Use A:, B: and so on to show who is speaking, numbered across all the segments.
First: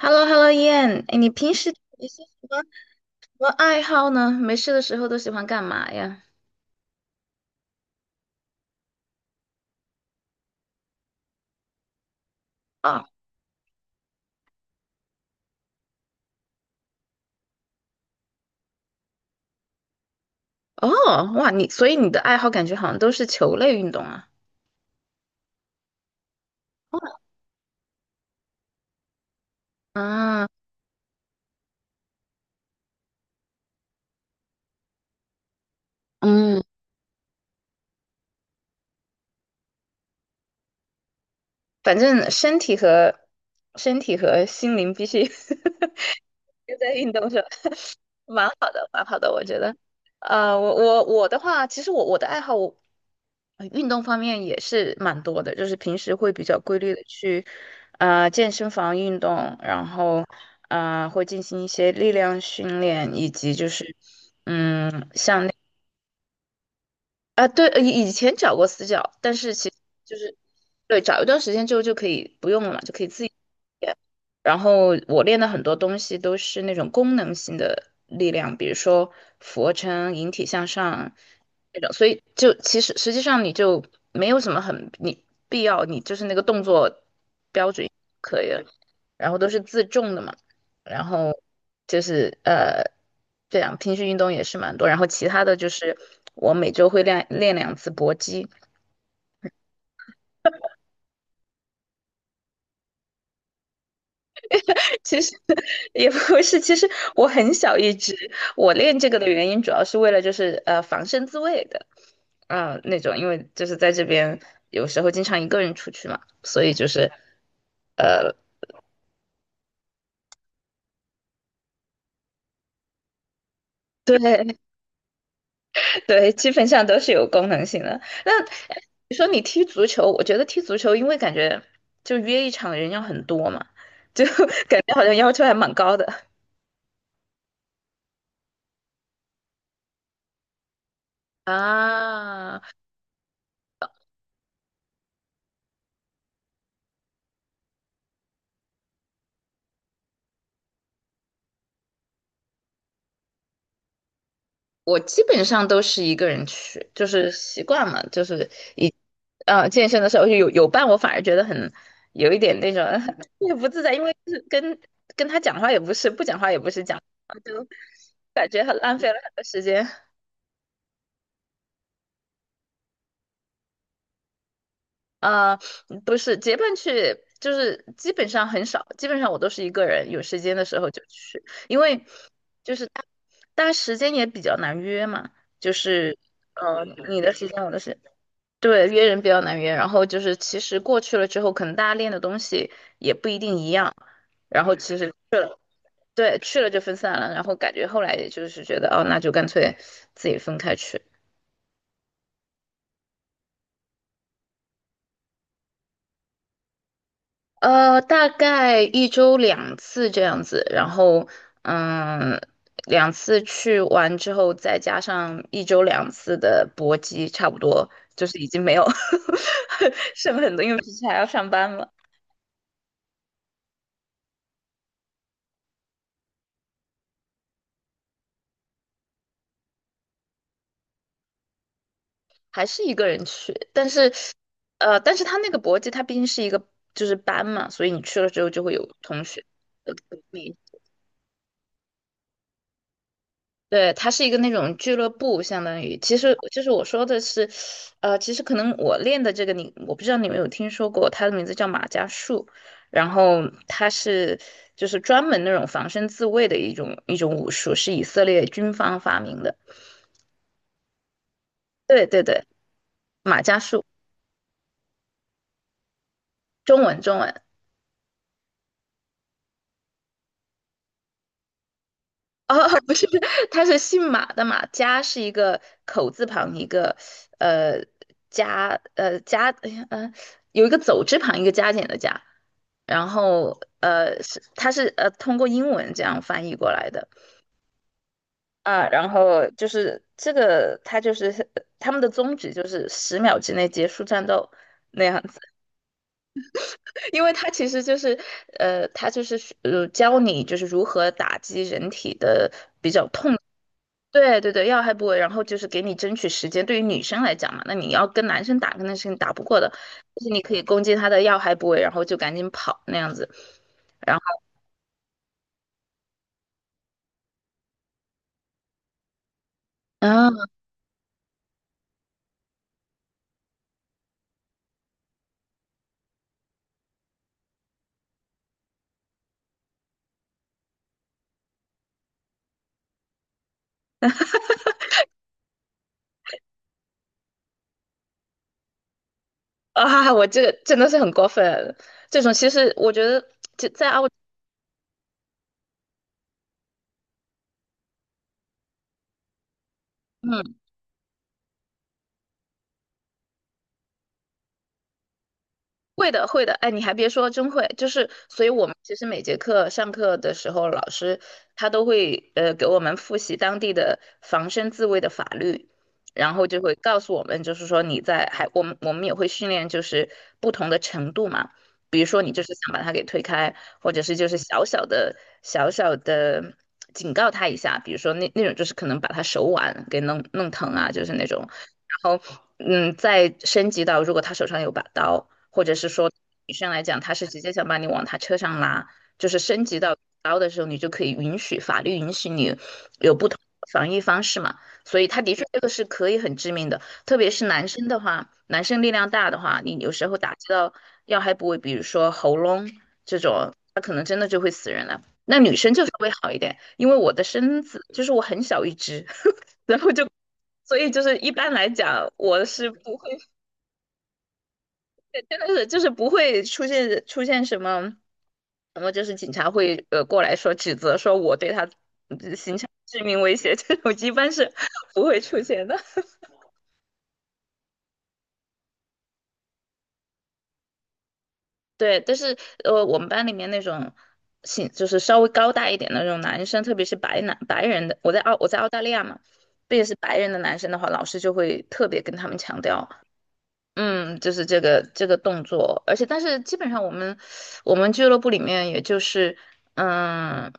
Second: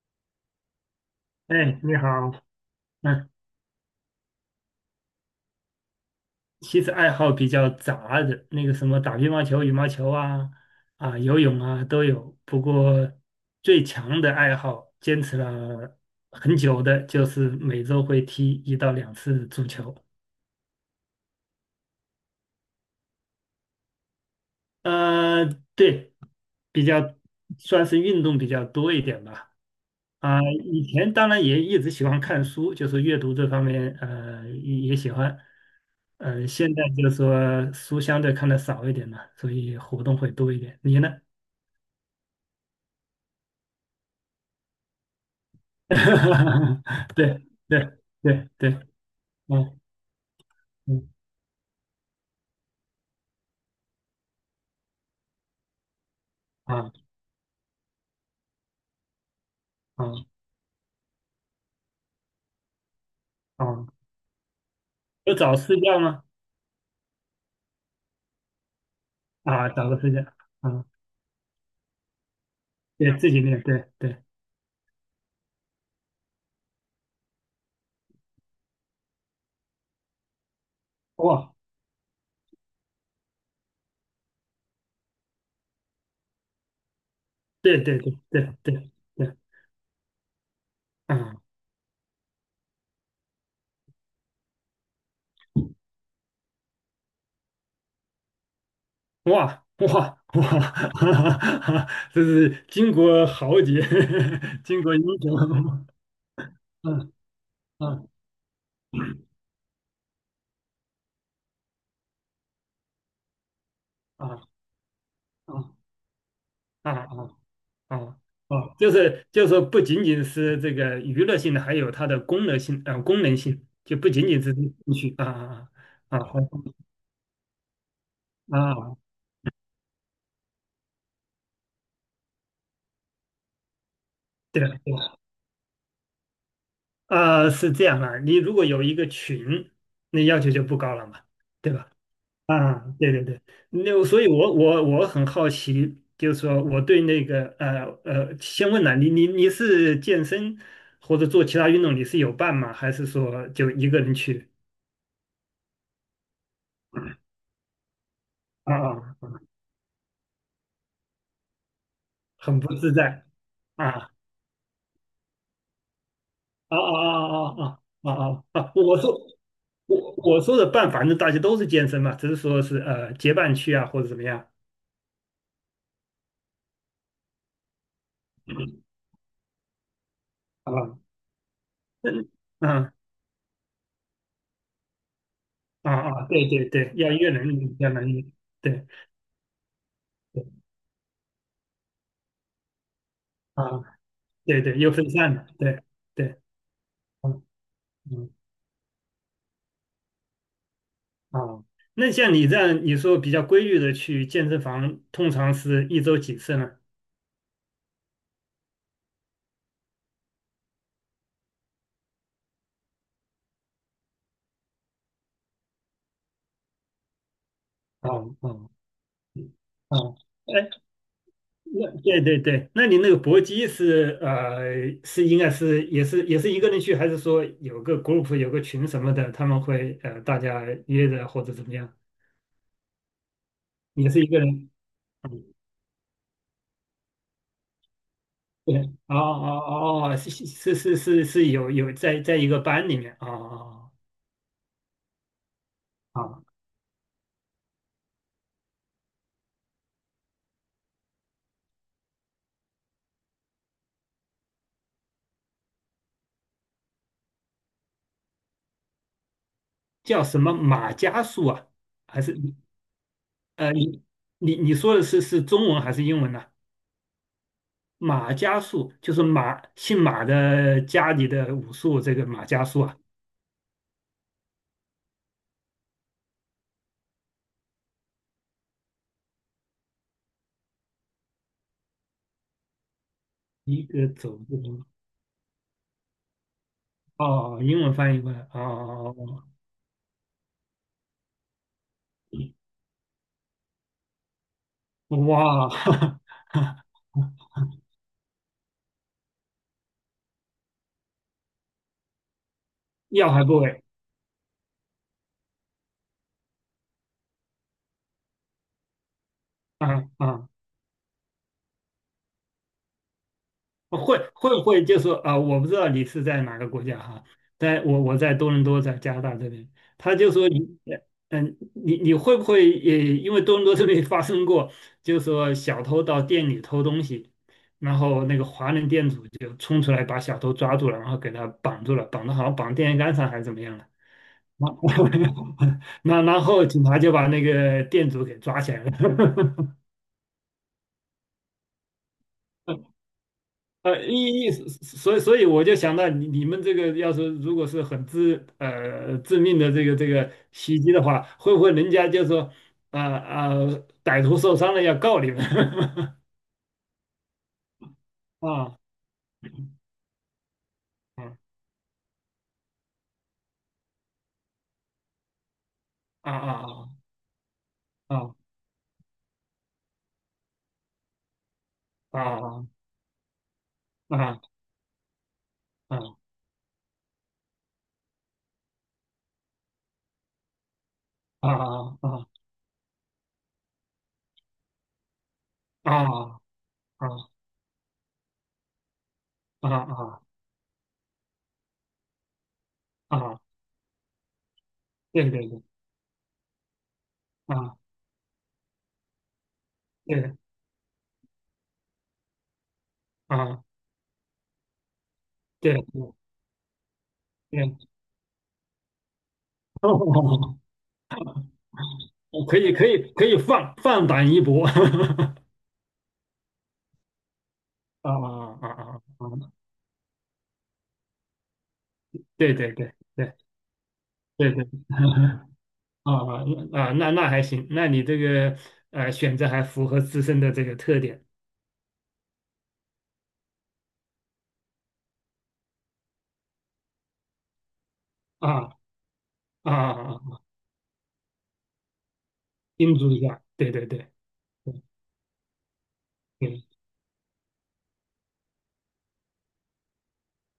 A: h e l l o h e l l o 燕，哎，你平时
B: 哎，你
A: 有些
B: 好，
A: 什么什
B: 嗯，
A: 么爱好呢？没事的时候都喜欢干嘛呀？
B: 其实爱好比较杂的，那个什么打乒乓球、羽毛球啊，啊，游泳啊都有。不
A: 啊，
B: 过最强的爱好，坚持了很久的，就是每周会踢1到2次足球。
A: 哦，哇，所以你的爱好感觉好像都是球类运动啊？
B: 呃，对，比较算是运动比较多一点吧。啊、
A: 啊，
B: 以前当然也一直喜欢看书，就是阅读这方面，也喜欢。
A: 嗯，
B: 现在就是说书相对看的少一点嘛，所以活动会多一点。你呢？
A: 反正身体和心灵必须 都在运 动是
B: 对
A: 吧？
B: 对
A: 蛮
B: 对对，
A: 好的，蛮好的，我觉得。
B: 嗯
A: 我我
B: 嗯
A: 我的话，其实我的爱好，运动方面也是蛮多的，就是平时会比较规律的
B: 啊
A: 去，健身房运动，然
B: 啊
A: 后，会进行一些力量训练，以及就
B: 啊，
A: 是，
B: 有找私教吗？
A: 啊，对，以前找过私教，但是其
B: 啊，
A: 实
B: 找个私
A: 就
B: 教，
A: 是
B: 啊，
A: 对，找一段时间之后就可以不用了嘛，就可以
B: 对
A: 自
B: 自
A: 己
B: 己练，对
A: 练。
B: 对，
A: 然后我练的很多东西都是那种功能性的力量，比如说俯卧撑、引体向上
B: 哇，
A: 那种，所以就其实实际上你就没有什么很你必要，你就是那个动作标
B: 对
A: 准
B: 对对
A: 可以
B: 对
A: 了，
B: 对
A: 然
B: 对，
A: 后都是自重的嘛。然后
B: 嗯。
A: 就是这样平时运动也是蛮多，然后其他的就是我每周会练两次搏击，
B: 哇哇哇！这是巾帼豪杰，巾帼 英
A: 其实
B: 雄。
A: 也不是，其 实
B: 嗯
A: 我很小一
B: 嗯
A: 只，我练这个的原因主要是为了就是防身自卫的，嗯、那种，因为就是在这边
B: 啊
A: 有时候经常一个人
B: 啊
A: 出去嘛，所以就
B: 啊
A: 是
B: 啊啊！
A: 呃
B: 哦，就是说，不仅仅是这个娱乐性的，还有它的功能性，功能性就 不
A: 对
B: 仅仅是兴趣啊啊啊
A: 对，基本上都是有功能性的。那
B: 啊！
A: 哎
B: 啊
A: 你说你踢足球，我觉得踢足球，因为感觉就约一场人要很多嘛，就
B: 对 了
A: 感觉
B: 对
A: 好像
B: 了，
A: 要求还蛮高的
B: 啊，是这样啊，你如果有一个群，那要求就不高了嘛，对吧？
A: 啊。
B: 啊，对对对，那所以我很好奇，就是说我对那个先问了你，你是健身或者做其他运动，你是有伴吗？还是说就一个人去？
A: 我基本上都是一个人去，就是习惯嘛，就是
B: 啊
A: 一
B: 啊，啊
A: 健身的时候有伴，我反而觉得很有一点
B: 很
A: 那
B: 不
A: 种
B: 自在
A: 也不自在，因
B: 啊
A: 为就是跟他讲话也不是，不讲话也不
B: 啊
A: 是讲，
B: 啊啊
A: 就
B: 啊啊啊啊！
A: 感
B: 啊！
A: 觉
B: 啊
A: 很浪
B: 我
A: 费了
B: 说
A: 很多时间。
B: 我说的伴，反正大家都是健身嘛，只是说是结伴去啊，或者怎么样
A: 呃，不是结伴去，就是基本上很少，基本上我都是一个人，有时间的时候
B: 啊？
A: 就去，因为
B: 嗯
A: 就是
B: 啊
A: 大家时间也比较难约嘛，就
B: 啊
A: 是
B: 啊！对对对，要一
A: 你
B: 个
A: 的时间我
B: 人，
A: 的时
B: 要
A: 间，
B: 能对
A: 对，约人比较难约，然后就是其
B: 对
A: 实过去了之后，可能大家练的东西也不一定一
B: 啊。
A: 样，
B: 对
A: 然后
B: 对，又
A: 其
B: 分
A: 实
B: 散了，对对，
A: 对去了就分散了，然
B: 嗯
A: 后感觉后来也
B: 嗯
A: 就是觉得哦，那就干脆自己分开去。
B: 哦，那像你这样，你说比较规律的去健身房，通常是1周几次呢？
A: 大概一周两次这样子，然后嗯，两次去完之后，再加上一周两次的搏击，差不多就
B: 哦
A: 是已经
B: 哦
A: 没有
B: 嗯 哦，
A: 剩
B: 哎，
A: 很多，因为平时还要上班嘛，
B: 那对对对，那你那个搏击是呃是应该是也是一个人去，还是说有个 group 有个群什么的，他们会大家约着或者怎么样？
A: 还是一个人去。但
B: 也
A: 是
B: 是一个人，
A: 他
B: 嗯，
A: 那个搏击，他毕竟是一个就是班嘛，所以你去了之后就会
B: 对，
A: 有
B: 哦哦
A: 同学。呃，
B: 哦，哦是是是是是，有在一个班里面，哦哦
A: 对，它是一个那种俱乐部，相当于，其
B: 哦。
A: 实
B: 哦
A: 就是我说的是，其实可能我练的这个你，我不知道你们有听说过，它的名字叫马伽术，然后它是就是专门那种防身自卫的一种武术，是以色列军方发明的。
B: 叫什么马伽树啊？
A: 对
B: 还
A: 对
B: 是
A: 对，马伽
B: 呃
A: 术，
B: 你你说的是中文还是英文呢、
A: 中文中文。
B: 马伽树就是马姓马的家里的武术，这个马伽
A: 哦，
B: 树
A: 不
B: 啊，
A: 是，他是姓马的马，加是一个口字旁，一个呃加加，哎呀有一个走之旁，一个加减的加，然后
B: 一个
A: 呃
B: 走
A: 是
B: 步
A: 他是呃通过英文这样翻译过来的
B: 哦，英文翻译过来哦，
A: 啊，然
B: 哦
A: 后就是这个他就是他们的宗旨就是10秒之内结束战斗那
B: 哦
A: 样子，
B: 哇，
A: 因为他其实就是教你就是如何打击人体的。比较
B: 要
A: 痛。
B: 还不为
A: 对对对，要害部位，然后就是给你争取时间。对于女生来讲嘛，那你要跟男生打，肯定是你打不过的，
B: 啊
A: 就是你
B: 啊。
A: 可以攻击他的要害部位，然后就赶紧跑那样子。然
B: 会
A: 后
B: 会不会就是啊、我不知道你是在哪个国家哈，在我在多伦多，在加拿大这边，他就
A: 啊
B: 说你，嗯，你会不会也因为多伦多这边发生过，就是说小偷到店里偷东西，然后那个华人店主就冲出来把小偷抓住了，然后给他绑住了，绑的好像绑电线杆上还是怎么样了，那然后警察就把那个店主给抓起来了。
A: 啊，我这个真的是很过分，这种其实我觉得就在澳，
B: 意一，所以我就想到你们这个要是如果是很致命的这个
A: 嗯。
B: 袭击的话，会不会人家就说啊啊、歹徒受伤了要告你们
A: 会的，会的，哎，你还别说，真会，就是，所以我们
B: 啊
A: 其实每节课上课的时候，老师
B: 嗯
A: 他都会给我们复习当地的防身自卫的法律，
B: 啊
A: 然后就会
B: 啊
A: 告诉我们，就是说还
B: 啊
A: 我们也会训练就是不同的程度嘛，比如说你就是
B: 啊
A: 想把他给推开，或者是
B: 啊
A: 就是
B: 啊
A: 小小的小小
B: 啊
A: 的警告他一下，比如说那种就是可能把他手腕给弄疼啊，就是那种。然后，
B: 啊
A: 再升级到如果他手上有把刀，或者是
B: 啊
A: 说
B: 啊
A: 女生来讲，她是直接想把你往他车上拉，就是升
B: 啊
A: 级到
B: 啊
A: 刀的时候，你就可以允许法律允许你有
B: 啊
A: 不同
B: 啊！
A: 的防御方式嘛。所以他
B: 对
A: 的确
B: 对
A: 这
B: 对
A: 个是可以很致命的。特别是男
B: 啊
A: 生的话，男生力量大的话，你有时候打
B: 对
A: 击到要害部位，比如说喉咙这种，
B: 啊
A: 他可能真的就会死人了。那女生
B: 对
A: 就稍微好一点，因为我的身子
B: 对，
A: 就是我很小一只，然 后就
B: 哦，
A: 所以就是一般来讲，我
B: 可
A: 是
B: 以可
A: 不
B: 以
A: 会
B: 可以放放胆一搏 啊
A: 真的是就是不会出现什么
B: 啊啊
A: 什么，
B: 啊！
A: 就是警察
B: 啊
A: 会过来说指责说我对他
B: 对
A: 形成
B: 对对
A: 致命威
B: 对
A: 胁这种，一般是
B: 对对，
A: 不会出现的。
B: 啊啊啊，那还行，那你这个选择还符合自身的这个特点。
A: 对，但是我们班里面那种就是稍微高大一点的那种男生，特别是白人的，我在澳我在澳
B: 啊
A: 大利亚嘛，特
B: 啊，
A: 别是白人的
B: 啊
A: 男生的话，老师就会特别跟他们强调，
B: 叮嘱一下，对对对
A: 就是这个
B: 对
A: 这个动作，而且但是基
B: 对，
A: 本上我们俱乐部里面也就是嗯，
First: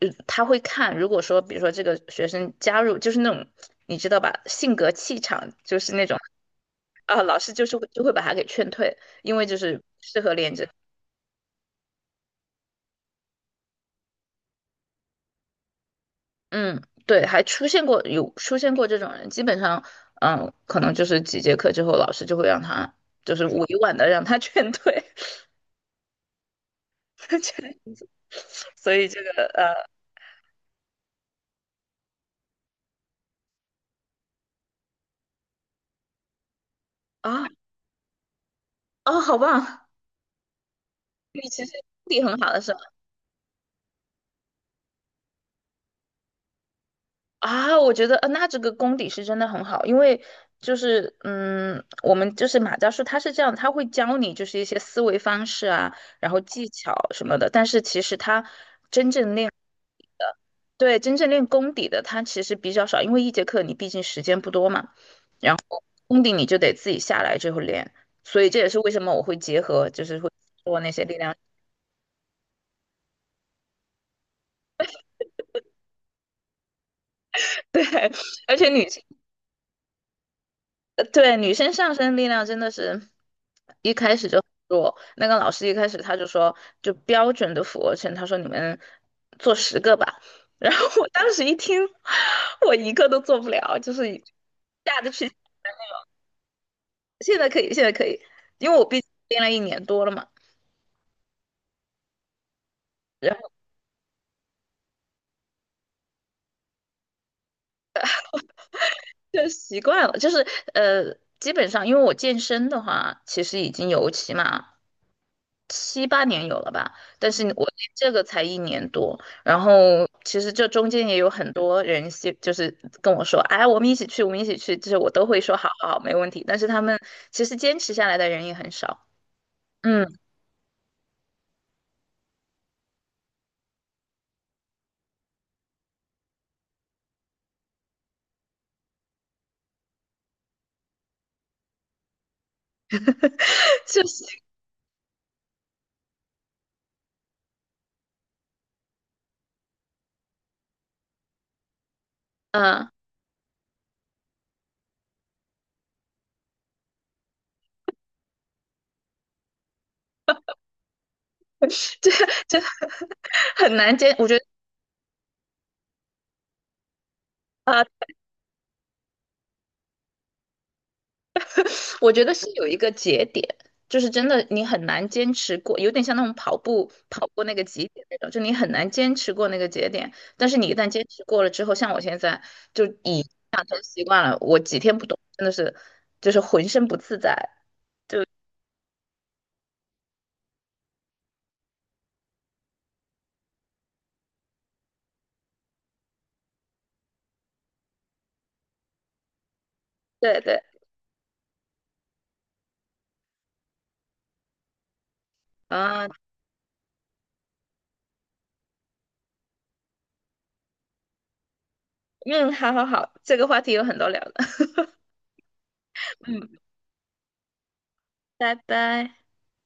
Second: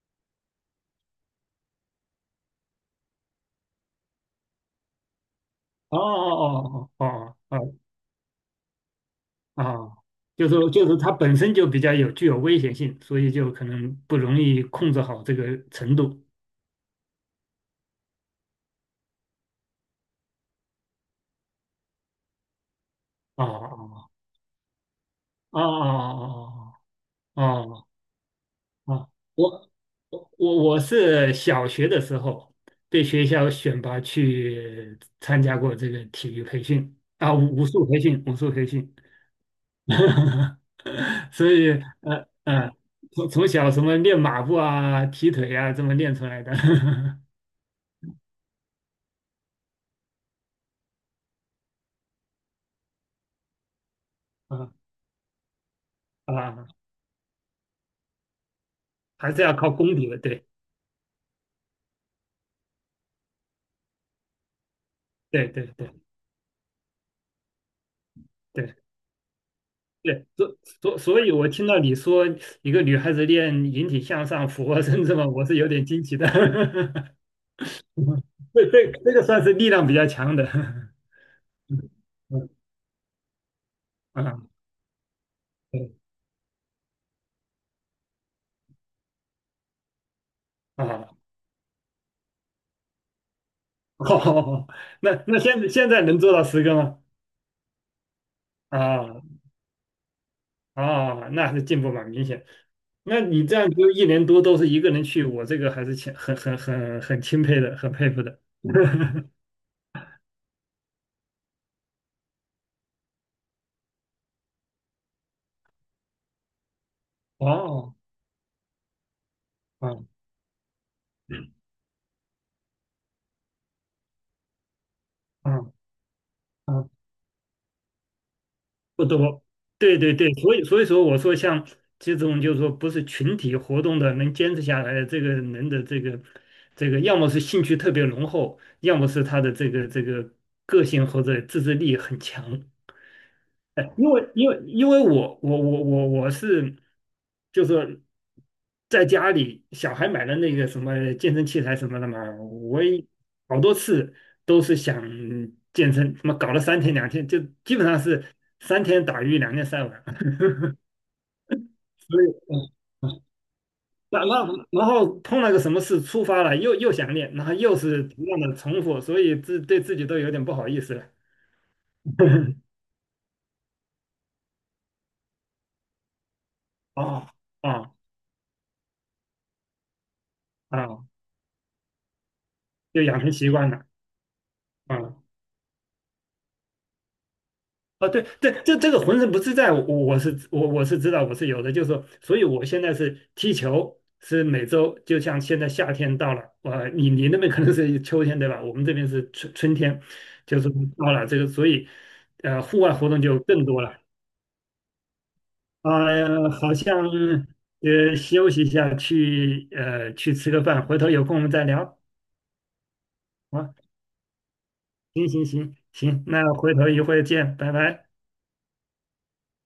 A: 他会看，如果说比如说这个学生加入就是那种你知道吧，性格气场就是
B: 哦
A: 那种
B: 哦
A: 啊，
B: 哦
A: 老师
B: 哦
A: 就是
B: 哦
A: 会就会把他给劝退。因为就
B: 哦
A: 是
B: 哦，
A: 适合
B: 就
A: 练
B: 是
A: 这。
B: 就是它本身就比较具有危险性，所以就可能不容易控制好这个程度。
A: 嗯，对，还出现过有出现过这种人，基本上，可能就是几节课之后，老师就会让他，就
B: 哦
A: 是委婉的
B: 哦
A: 让他劝退，
B: 哦哦 哦哦哦
A: 这样
B: 哦
A: 子。所以
B: 啊，我我是小学的时候被学校选拔去参加过这个体育培训啊，
A: 啊
B: 武术培训，
A: 啊，好棒！你
B: 所
A: 其
B: 以
A: 实功底
B: 呃
A: 很好的
B: 呃，
A: 是吧？
B: 从小什么练马步啊、踢腿啊，这么练出来的，
A: 啊，我觉得那这个功底是真的很好，因为就是我们就是马教授他是这样，他会教你就是一
B: 啊
A: 些思维方式啊，然后
B: 啊，
A: 技巧什么的，但是其实他真
B: 还
A: 正
B: 是
A: 练。
B: 要靠功底的，对
A: 对，真正练功底的它其实比较少，因为一节课你毕竟时间不多嘛，
B: 对对对
A: 功底你就得自己下来之后练，所以这也
B: 对
A: 是为什么我会结合，就是
B: 对，
A: 会
B: 所
A: 做那
B: 所
A: 些力
B: 所以，
A: 量。
B: 我听到你说一个女孩子练引体向上、俯卧撑这么，我是有点惊奇的。
A: 对，而
B: 这
A: 且女
B: 这
A: 生，
B: 这个算是力量比较强的，
A: 对，女生上身力量
B: 嗯
A: 真的是一开始就
B: 啊，
A: 很弱。那个老师一开
B: 对
A: 始他就说，就标准的俯卧撑，他说你们做10个吧。然后我
B: 啊，
A: 当时一听，我一个都做不了，就是
B: 哦，
A: 下 得
B: 那
A: 去。
B: 那现在能做到10个吗？
A: 现在可以，现在可以，因为我毕竟
B: 啊
A: 练了一年多了嘛。
B: 啊，那还是进步蛮明显。那你这样就1年多都是一个人去，我这个还是挺很钦佩的，很佩服的。
A: 就习惯了，就是呃，基本上因为我健身的话，其实已经有起码7、8年有了吧，但是我练
B: 哦，
A: 这个才一年多，然后
B: 啊
A: 其实这中间也有
B: 嗯
A: 很多人就是跟我说，哎，我们一起去，我们一起去，就是我都会说好
B: 嗯。
A: 好好没问题，但是他
B: 啊
A: 们其实坚持下来的人也很
B: 不
A: 少，
B: 多，对
A: 嗯，
B: 对对，所以说我说像这种就是说不是群体活动的能坚持下来的这个人的这个，要么是兴趣特别浓厚，要么是他的这个个性或者自制力很强。哎，
A: 就
B: 因
A: 是
B: 为因为因为我是，就是在家里小孩买了那个什么健身器材什么的嘛，我
A: 嗯。
B: 也好多次都是想健身，什么搞了三天两天，就基本上是三天打鱼两天晒网，
A: 这
B: 所以
A: 这很难坚，我
B: 然
A: 觉得。
B: 后然后碰了个什么事触发了，又想练，然后又是
A: 啊。
B: 同样的重复，所以对自己都有点不好意思了。
A: 我觉得是有一 个节点，就是真的你很难坚持过，有点像那种跑步跑
B: 哦
A: 过那个节
B: 啊
A: 点那种，就你很难坚持过那个节点。但是你一旦
B: 啊，
A: 坚持过了之后，像我现在就
B: 就
A: 已
B: 养成习
A: 养
B: 惯
A: 成
B: 了
A: 习惯了，我几天不动
B: 啊。
A: 真的是就是浑身不自在。
B: 啊
A: 就
B: 对，对，这个浑身不自在，我是知道，我是有的，就是说，所以我现在是踢球，是每周，就像现在夏天到了，你那边可能是秋天对吧？我们这边是春天，
A: 对
B: 就
A: 对
B: 是到了这个，所以户外活动就更多了。
A: 啊，
B: 啊、呀，好像休息一下，去吃个饭，回头有空我们再聊。
A: 嗯，好好好，这个话题
B: 啊，
A: 有很多聊的，
B: 行行行 行，
A: 嗯，
B: 那回头一会儿见，拜拜。
A: 拜拜。